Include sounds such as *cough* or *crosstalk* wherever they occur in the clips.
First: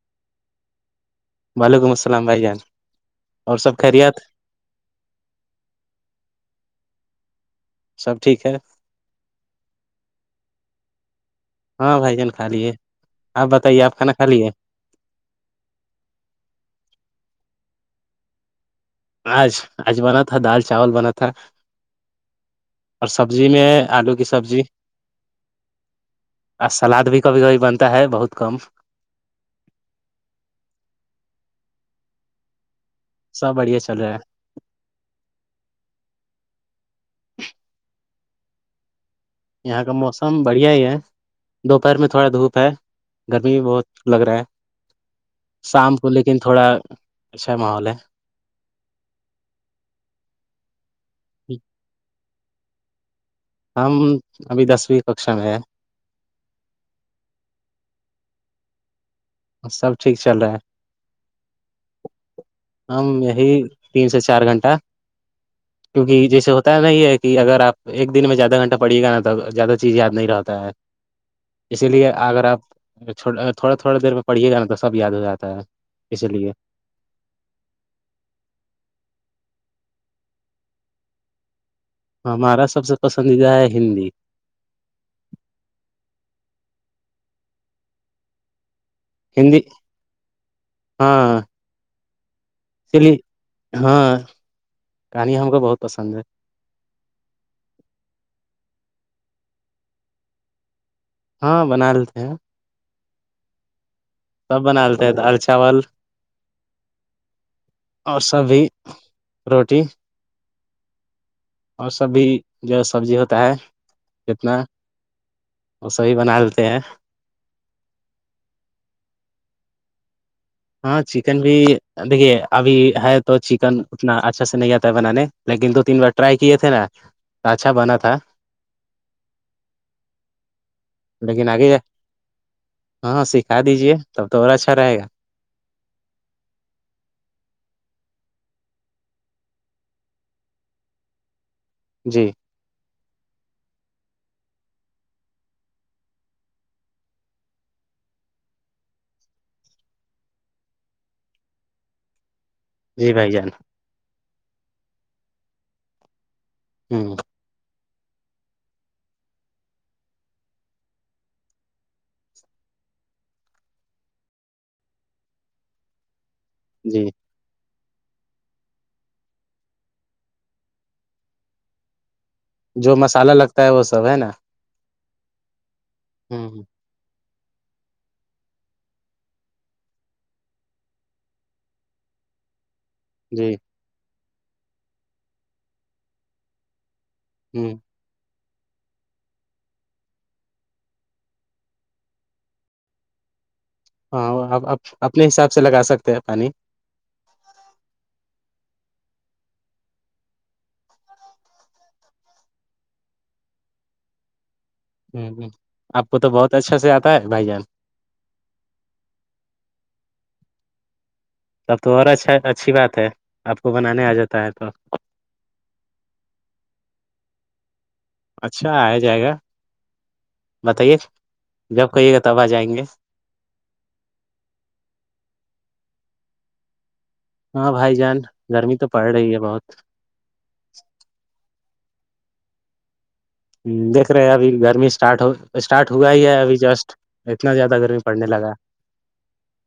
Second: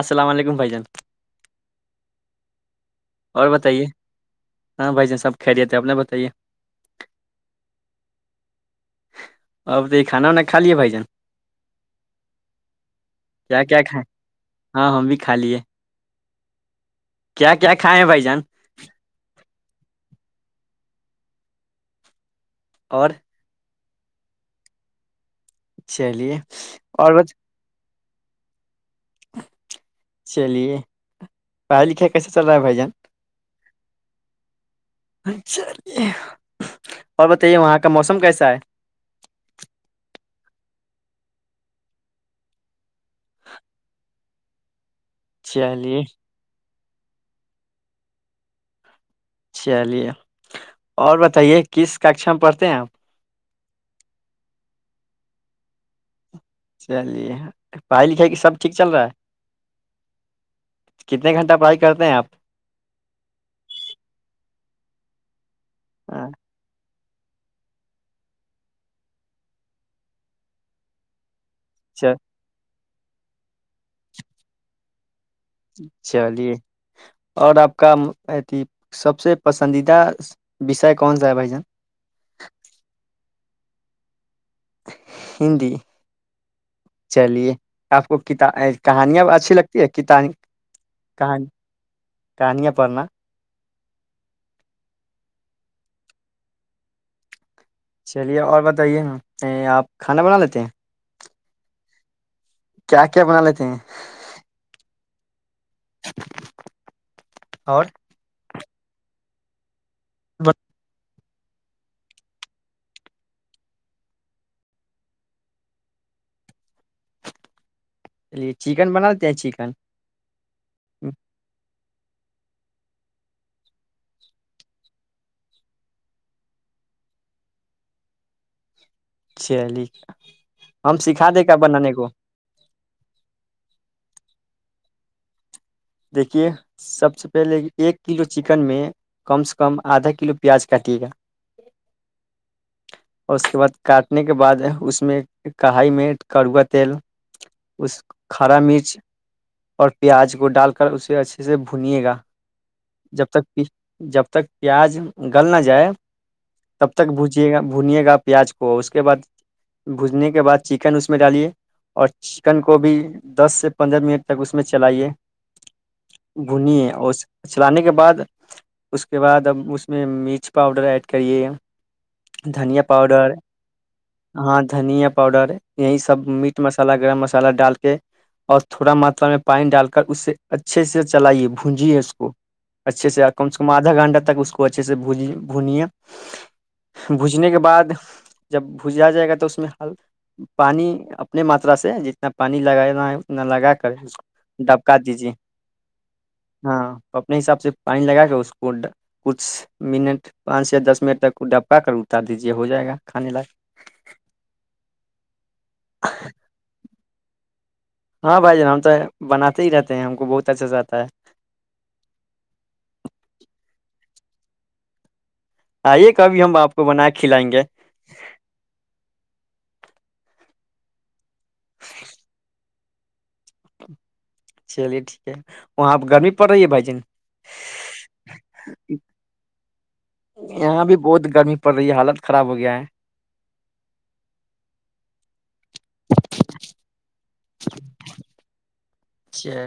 السلام علیکم بھائی جان ‌ *inaudible* اور بتائیے ہاں بھائی جان سب کھہ لیتے اپنا بتائیے سب ٹھیک ہے اب تو یہ کھانا وانا کالیے بھائی جان *unintelligible* ہاں بھائی جان کھا لیے آپ کیا کیا بتائیے آپ کھائیں کھانا کھا لیے ہاں ہم بھی کھا لیے کیا کیا کھائے بھائی جان آج آج بنا تھا دال چاول بنا تھا اور سبزی میں آلو کی سبزی *unintelligible* چلیے سلاد اور بھی بت کبھی کبھی بنتا ہے بہت کم چلیے پڑھ لکھا *inaudible* *inaudible* رہ ہے بھ جان سب بڑھیا چل رہا *inaudible* اور بتائیے وہاں کا موسم کیسے سائے یہاں کا موسم بڑھیا ہی ہے دوپہر میں تھوڑا دھوپ ہے گرمی بھی بہت لگ رہا ہے شام چلیے کو لیکن تھوڑا اچھا مولے *unintelligible* چلیے اور بتائیے کس ککشا پ *unintelligible* ہیں آپ *unintelligible* ہم ابھی دسویں کشا میں ہے چلیے پڑھائی لکھائی کی سب ٹھیک چل رہا ہے سب ٹھیک چل رہا ہے *unintelligible* کتنے گھنٹہ پڑھائی کرتے ہیں آپ *unintelligible* ہم یہی تین سے چار گھنٹہ کیونکہ اچھا جیسے ہوتا ہے نا یہ کہ اگر آپ ایک دن میں زیادہ گھنٹہ پڑھیے گا نا تو زیادہ چیز یاد نہیں رہتا ہے *unintelligible* اسی لیے اگر آپ و تھوڑا تھوڑ دیر پڑھیے گا سب یاد ہو جاتا ہے اسی چلیے لیے *unintelligible* اور آپ کا سب سے پسندیدہ وشے کون سا ہے بھائی جان *unintelligible* ہمارا سب سے پسندیدہ ہے ہندی ہندی چلیے آپ کو کتا کہانیاں اچھی ہندی لگتی ہے کتانی ہاں کہانی کہانیاں اسی پڑھنا لیے ہاں کہانی ہم کو بہت پسند ہے چلیے اور بتائیے ہم آپ کھانا بنا لیتے ہیں ہاں بنا لیتے ہیں کیا کیا بنا لیتے ہیں سب بنا آلتا آل چاول اور سبھی روٹی بس اور سب بھی جو سبزی ہوتا ہے جتنا وہ سبھی بنا لیتے ہیں چلیے چکن بناتے ہیں چکن ہاں چکن بھی دیکھیے ابھی ہے تو چکن اتنا اچھا سے نہیں آتا ہے بنانے لیکن دو تین بار ٹرائی کیے تھے نا اچھا بنا تھا چلیے ہم سکھا دے لیکن گ آگے بنانے کو ہاں سکھا دیجیے تب تو اور اچھا رہے گا دیکھیے سب سے پہلے ایک کلو چکن میں کم سے کم آدھا کلو پیاز کاٹیے گا جی اور اس کے بعد کاٹنے کے بعد اس میں کڑھائی میں کروا تیل اس کرا مرچ اور پیاز کو ڈال کر اسے اچھے سے بھنیے گا جی جب بھائی تک جان پ جب ب تک پیاز گل نہ جائے تب تک ہ پوجے گا بھنیے گا پیاز کو اس کے بعد بھجنے کے بعد چکن اس میں ڈالیے اور چکن کو بھی دس سے پندرہ منٹ تک اس میں چلائیے گھنیی جی اور چلانے کے بعد اس کے بعد اب اس میں مرچ پاؤڈر ایڈ کریے دھنیا جو پاؤڈر مسالہ لگتا ہے وہ سب ہے نا پاؤڈار ہے یہی سب ہ میٹ مسالہ گرم مسہ مالا ڈال کے اور تھوڑا ماترا میں پانی ڈال کر اس سے اچھے سے چلائیے بھونجیے اس کو اچھے سے کم جی کمدھا گنٹہ تک اس کو اچھے سے بج بھنییا بھجنے کے ہ بعد جب بھجا جائے گا تو اس میں پانی اپنے ماترا سے جتنا پانی لگانا ہے اتنا لگا کر اس ہاں کو ڈبکا اپنے دیجیے حساب سے لگا سکتے ہیں پانی ہاں تو اپنے حساب سے پانی لگا کے اس اس کو کچھ منٹ پانچ سےیا دس منٹ تک کو ڈب پا کر اتار دیجے ہو جائے گا کھانے لائ ہوں ہ آپ کو تو بہت اچھا سے آتا ہے بھائی جان ہاں بھائی جان ہم تو بناتے ہی رہتے ہیں ہم کو بہت اچھا سے آتا ہے سب تو اور اچھا اچھی بات ہے آپ کو بنانے آ جاتا ہے تو آئیے کبھی ہم آپ کو بنا کے کھلائیں گے اچھا آیا جائے گا بتائیے جب کہیے گا تب آ جائیں گے چلیے ٹھیک ہے وہاں گرمی پڑ رہی ہے بھائی جن ہاں بھائی جان گرمی تو پڑ رہی ہے بہت پر یہ حالت خراب ہو گیا ہے ہ دیکھ رہے ابھی گرمی اسٹارٹ اسٹارٹ ہوا ہی ہے ابھی جسٹ اتنا زیادہ گرمی پڑنے لگا اچھا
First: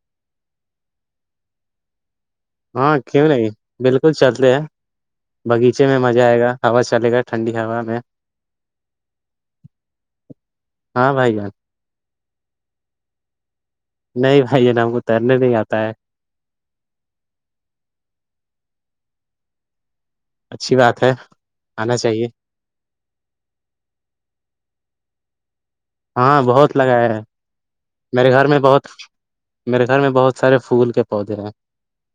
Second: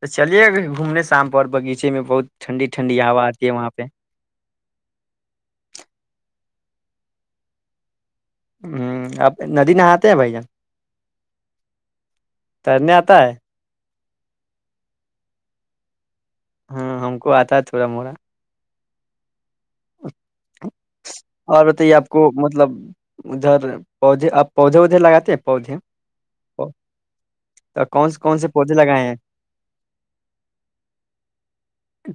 تو چلیے گ گھومنے شام پر بغیچے میں بہت ٹھنڈی ہاں ٹھنڈی ہوا کیوں آتی نہیں ہے وہاں پہ بالکل چلتے ہے باغیچے میں مزہ آئے گا ہوا چلے گا ٹھنڈی ہوا میں ہ اپ ندی نہاتے ہیں بھائی جان ہاں بھائی جان ت نہیں آتا ہے نہیں بھائی نا ہم کو تیرنے نہیں آتا ہے ہاں ہم کو آتا ہے تھوڑا موڑا اچھی بات ہے اور بتے آنا آپ چاہیے کو مطلب ادھر پودے آپ پودے لگاتا ہے پودھیے ہاں بہت لگایا ہے کون سے میرے کون گھر سے میں پودے بہت لگائے ہیں میرے گھر میں بہت سارے پھول کے پودے ہیں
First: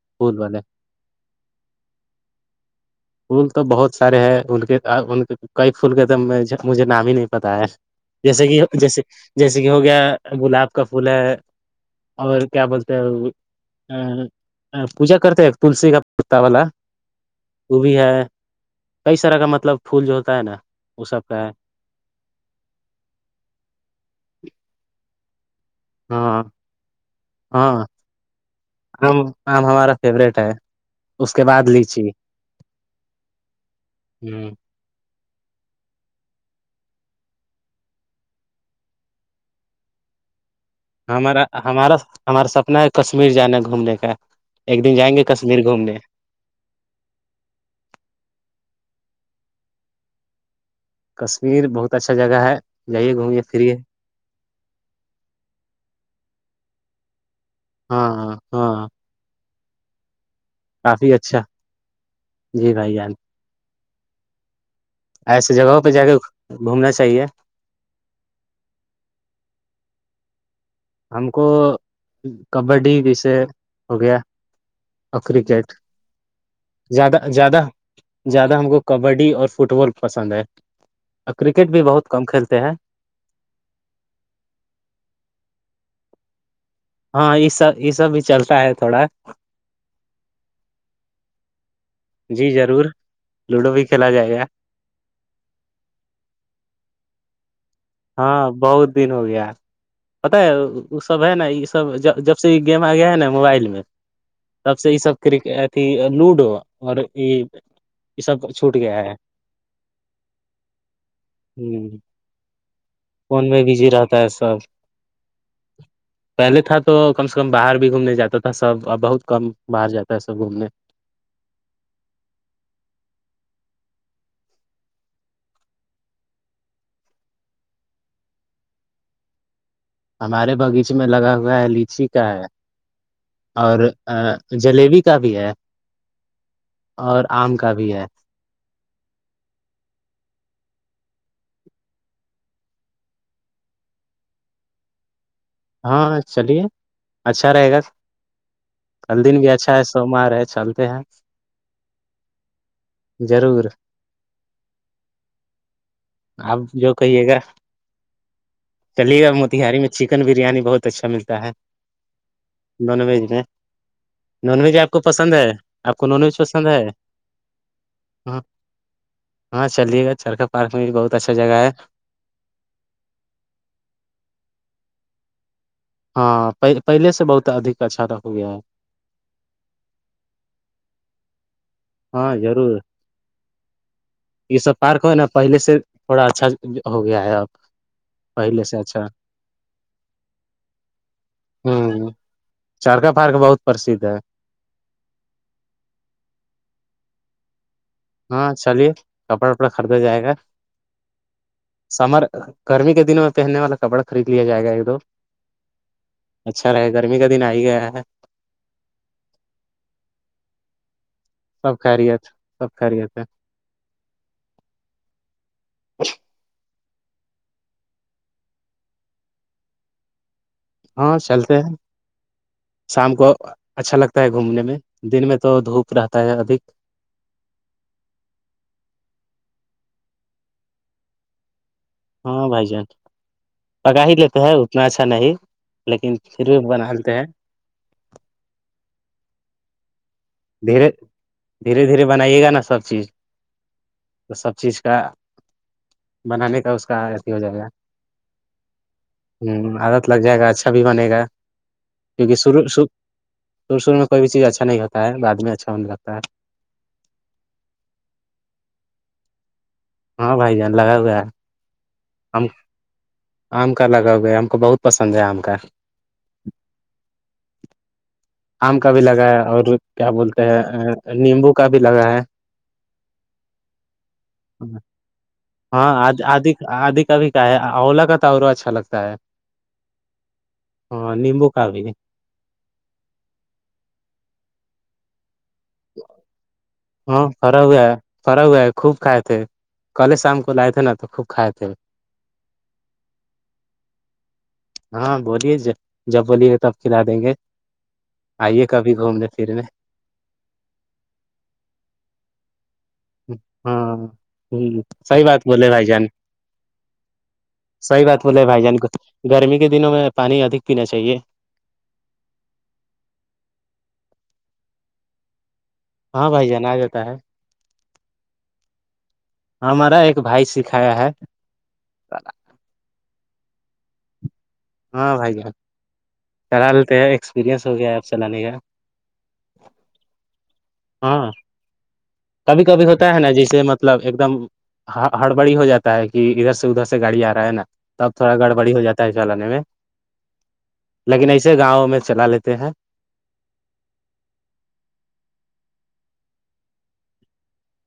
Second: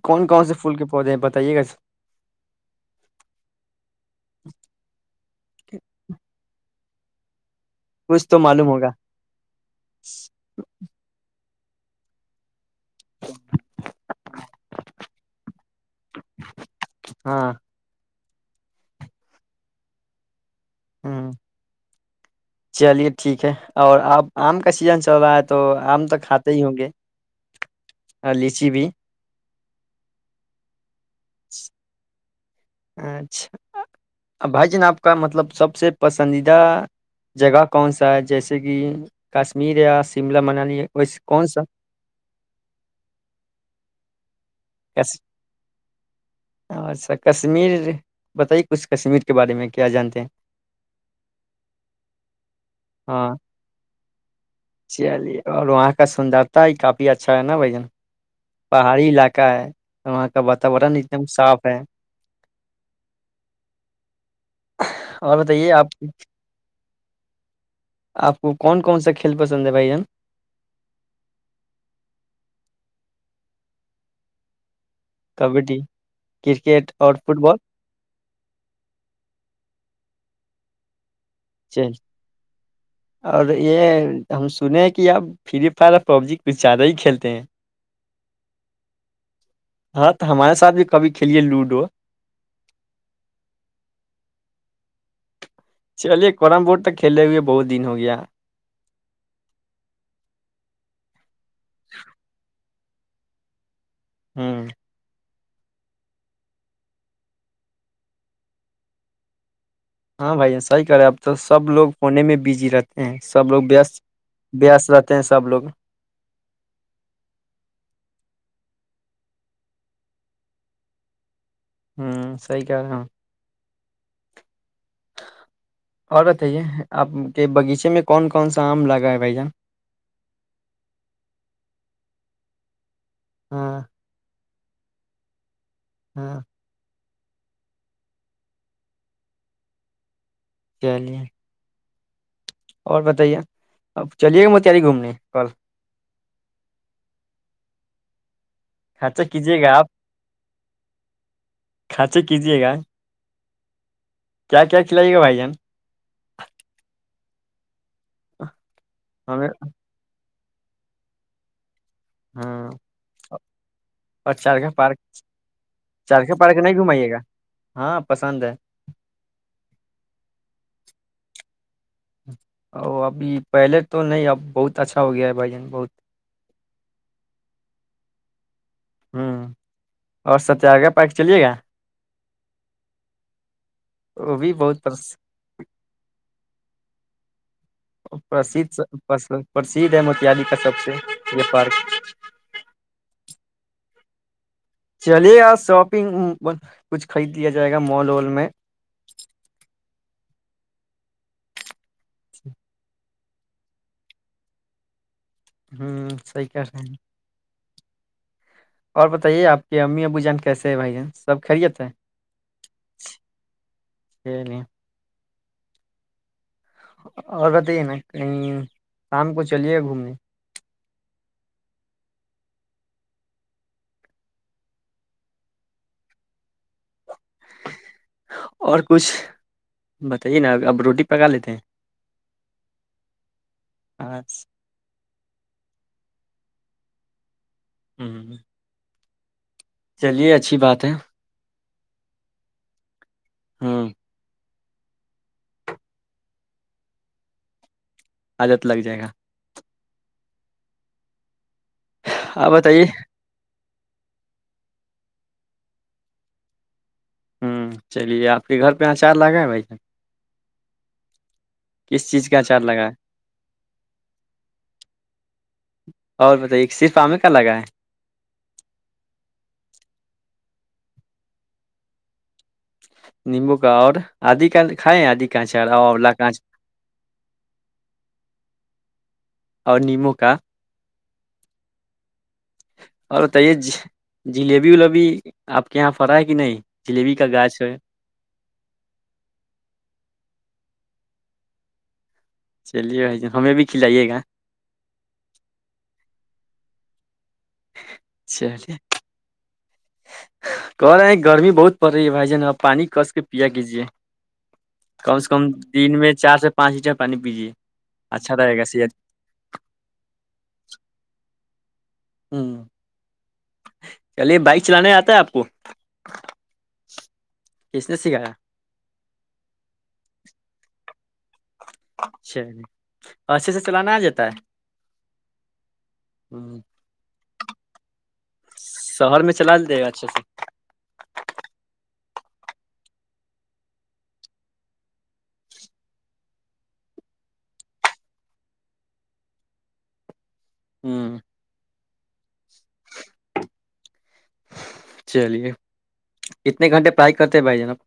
کون پھول کون سے والے کے پودے ہیں بتائیے گا ال تو بہت سارے ہیں ا کے *inaudible* کئی فھول کے تم مجھے نام ہی نہیں پتا ہے کچھ تو جیسے کہ معلوم ہوگا جیسے جیسے کہ ہو گیا گلاب کا پھول ہے اور کیا بولتے ہیں پوجا کرتے ہیں تلسی کا کتا والا ہاں وہ بھی ہے کئی طرح کا مطلب پھول جو ہوتا ہے نا وہ ہ سب کا ہے چلیے ٹھیک ہے اور آپ آم کا سیزن چوات ہاں ہاں اور لیچی بھی آم آم ہمارا فیورورٹ ہے اس کے بعد لیچی ہ اچھا بھائی جان آپ کا مطلب سب سے پسند پسندیدہ جگہ کون سا ہے جیسے کہ کشمیر یا شملہ منالی ویسے ہمارا کون سا ہمارا ہمارا سپنا ہے کشمیر جانا ہے گھومنے کا ایک دن جائیں گے کشمیر گھومنے اچھا کشمیر بتائیے اس کشمیر کے بارے میں کیا جانتے ہیں کشمیر بہت اچھا جگہ ہے جائیے ہاں گھومیے پھریے چلیے اور وہاں کا سندرتا ہی کافی اچھا ہے نا بھ جن ہاں ہاں ہاں پہاڑی علاقے کا وہ کافی اچھا جی بھائی ان اور ایسیے بتائیے جگہوں آپ پہ جا کے گھومنااہ صحیحے آپ کو کون کون سا کھیل پسند ہے بھائی جان ہم کو کبڈی جیسے ہو گیا اور کرکٹ کبڈی کرکٹ اور زیادہ فٹ بال زیادہ زیادہ ہم کو کبڈی اور فٹ بال پسند ہے اور کرکٹ بھی چل بہت کم کھیلتے ہیں اور یہ ہم سنے کہ اب فلپ فائرف پربجک ہاں یہ سب یہ سب چلتا ہے تھوڑا ہاں تو ہمارے ساتھ بھی کبھی کھیلیے لوڈو جی ضرور لوڈو بھی کھیلا جائے گا چلیے کررم بورڈ تک کھیلے ہوئے بہت دن ہو گیا ہاں بہت دن ہو گیا پتا ہے وہ سب ہے نا یہ سب جب جب سے گیم آ گیا ہے نا موبائل میں ہ تب سے یہ سب کرکٹ اھی لوڈو اور یہ یہ سب چھوٹ گیا ہے ہاں بھائی ایسا ہی کر رہے اب تو سب ہ لوگ فونے میں بی فون میں بزی رہتا ہے سب وست رہتے ہیں سب لوگ پہلے تھا تو کم سے کم باہر بھی گھومنے جاتا تھا سب ا بہت کم باہر جاتا ہے سب گھومنے ہ سی کہ رہا ہ اور بتائیے آپ کے باغیچے میں کون کون سا آم لگا ہے بھائی جان ہمارے باغیچے میں لگا ہوا ہے لیچی کا ہے اور ہاں ا جلیبی کا بھی ہے ہاں اور آم کا بھی ہے چلیے اور بتائیے اب چلیے گا موتاری گھومنے کل ہاں چلیے اچھا رہے گا خرچہ کل دن بھی کیجیے اچھا گا ہے آپ سووموار ہے چلتے ہیں خرچہ کیجیے گا ضرور کیا کیا کھلائیے گا بھائی جان آپ جو کہیے گا چلیے گا ہمیں موتاری میں چکن بھی بریانی بہت اچھا ملتا ہے ہاں نان ویج میں اور نان چارخا ویج آپ پارک کو پسند ہے آپ کو نان چارخا ویج پارک پسند نہیں ہے گھمائیے گا ہاں ہ پسند ہے ہاں چلیے گا چرخا پارک میں بھی بہت کسا جگا ہے ا ابھی پہلے تو نہیں اب بہت اچھا ہو گیا ہے بھائی جان بہت ہاں پہ پہلے سے بہت ادھ اچھا ر ہو گیا ہے ہوں اور ستیاگراہ پائک چلیے گا ہاں ضرور وہ بھی یہ سب بہت پارک پس ہو نا پہلے سے تھوڑا اچھا ہو گیا ہے *inaudible* پہلے سے اچھا پرھ پرسھ ہے موتیااریی کا سب سے یہ پارک پرسھ ہے چلیے آ شاپنگ کچھ خرید لیا جائے گا مال وال میں ہاں چلیے کپڑا وپڑا خریدا جائے گا سمر گرمی کے دن میں پہننے والا کپڑا خرید لیا جائے گا ایک دو ہوں صحیح کر اچھا رہے ہیں گرمی کا دن آ ہی گیا ہے ا اور بتائیے آ کی امی ابو جان کیسے ہے بائی چانس سب کیت سب کاریت ہے چلیے *unintelligible* اور بتے نا کہیں شام کو چلیے گھومنے ہاں چلتے ہیں شام کو اچھا لگتا ہے گھومنے میں دن میں تو دھوپ رہتا ہے ادھک اور کچھ بتائیے نا اب روٹی پکا لیتے ہیں ہاں بھائی جان پکا ہی ہاں لیتے ہیں اتنا اچھا اچھا نہیں لیکن پھر بھی بنالتے ہیں *unintelligible* چلیے اچھی بات دھیرے ہے دھیرے دھیرے بنائیے گا نا سب چیز ہاں تو سب چیز کا بنانے کا اس کا اھی ہو جائے گا عجت لگ جائے گا ہ عادت لگ جائے گا اچھا بھی بنے گا جکے آپ سر س بتائیے سور سور میں کوئی بھییز اچھا نہیں ہے تھا بعد میں اچھا ہونے لگتا ہے ہوں چلیے آپ کے گھر پہ اچار لاکگا ہے بھائی ج ہاں بھائی جان لگا ہو گا کس چیز کا اچار لگائ آم کا لگا ہو گیا ہم کو بہت پسند ہے آم کا بائے آم کا بھی لگا ہے اور کیا بولتے ہیں نیمبو کا بھی لگا ہے نمبو کا اور آدھی کا کھائیں آدھی کانچا ہاں اولا آد کانچ آد کا بھی کا ہے اولا کا تورا اچھا لگتا ہے اور نیمبو کا ہاں نمبو کا بھی اور بتائیے جلیبی ولیبی آپ کے یہاں فڑا ہے کہ نہیں جلیبی ہاں کا گاچھ فرا ہویا ہے فرا ہوا ہے خوب کھائے تھے کل شام کو لئے تھے ن تو خوب کائے تھ ہیں چلیے بھائی جان ہمیں بھی کھلائیے گا ہاں بولیے جب بولیے گ تب کھلا دیں گے آئیے چلیے کبھی گھومنے پھرنے کر رہے ہیں گرمی بہت پڑ رہی ہے بھائی جان اب ہاں ہ کم سحی سے بات کم بولے بھائی دن جان میں چار سے پانچ لیٹر پانی پیجیے سحی بات اچھا بولے رہے بھائی گا جان کو صحت گرمی کے دنوں میں پانی ادھ پینا چاہیے ہ چلیے بائک چلانے آتا ہے آپ کو ہاں بھائی جان آ جاتا ہے کس نے سکھایا ہمارا ایک بھائی س کھایا ہے شی اچھے سے چلانا آ جاتا ہے ہاں بھ جان چل لیتے ایک سو پرییاس ہو گپ شہر میں چلا جائے گا اچھے سے ہاں کبھی کبھی ہوتا ہے نا جسے مطلب ایک دم ہڑبڑی ہو جاتا ہے کہ ادھر سے ادھر سے گاڑی آ رہا ہے نا تب تھوڑا گڑبڑی ہو جاتا ہے چلانے میں ہوں لیکن ایسے گاؤں میں چلا لیتے ہیں چلیے کتنے گھنٹے پرائی کرتے ہیں بھائی جانب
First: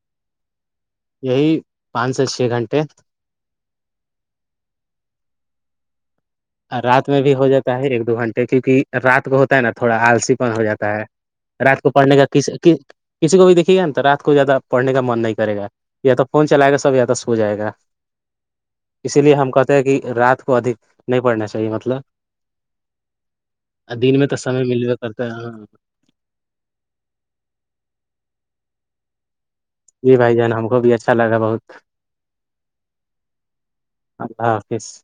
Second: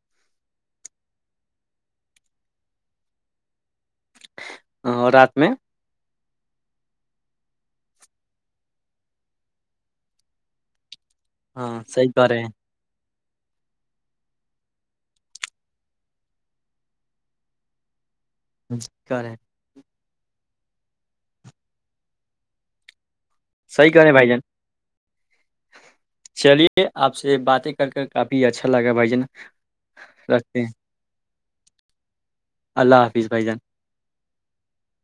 یہی پانچ سے چھ گھنٹے اور رات میں رات میں بھی ہو جاتا ہے ایک دو گھنٹے کیونکہ رات کو ہوتا ہے نا تھوڑا آلسی پن ہو جاتا ہے ہاں رات کو صحیح پڑھنے کا کہ رہے کس ہیں کسی کو بھی دیکھیے گا نا تو رات کو زیادہ پڑنے کا من نہیں کرے گا یا تو فون چلائے گا سب یا تو سو جائے گا کہ اسی رہے لیے ہم کہتے ہیں کہ رات کو ادھ نہیں پڑھنا چاہیے مطلب صحیح کر رہے دن میں بھائی تو جان سمے ملو کرتا ہے ہاں چلیے آپ سے باتیں کر کر کافی اچھا گ گا بائیے نا جی بھائی جان ہم کو بھی اچھا لگا بہت اللہ حافظ بھائی جان اللہ حافظ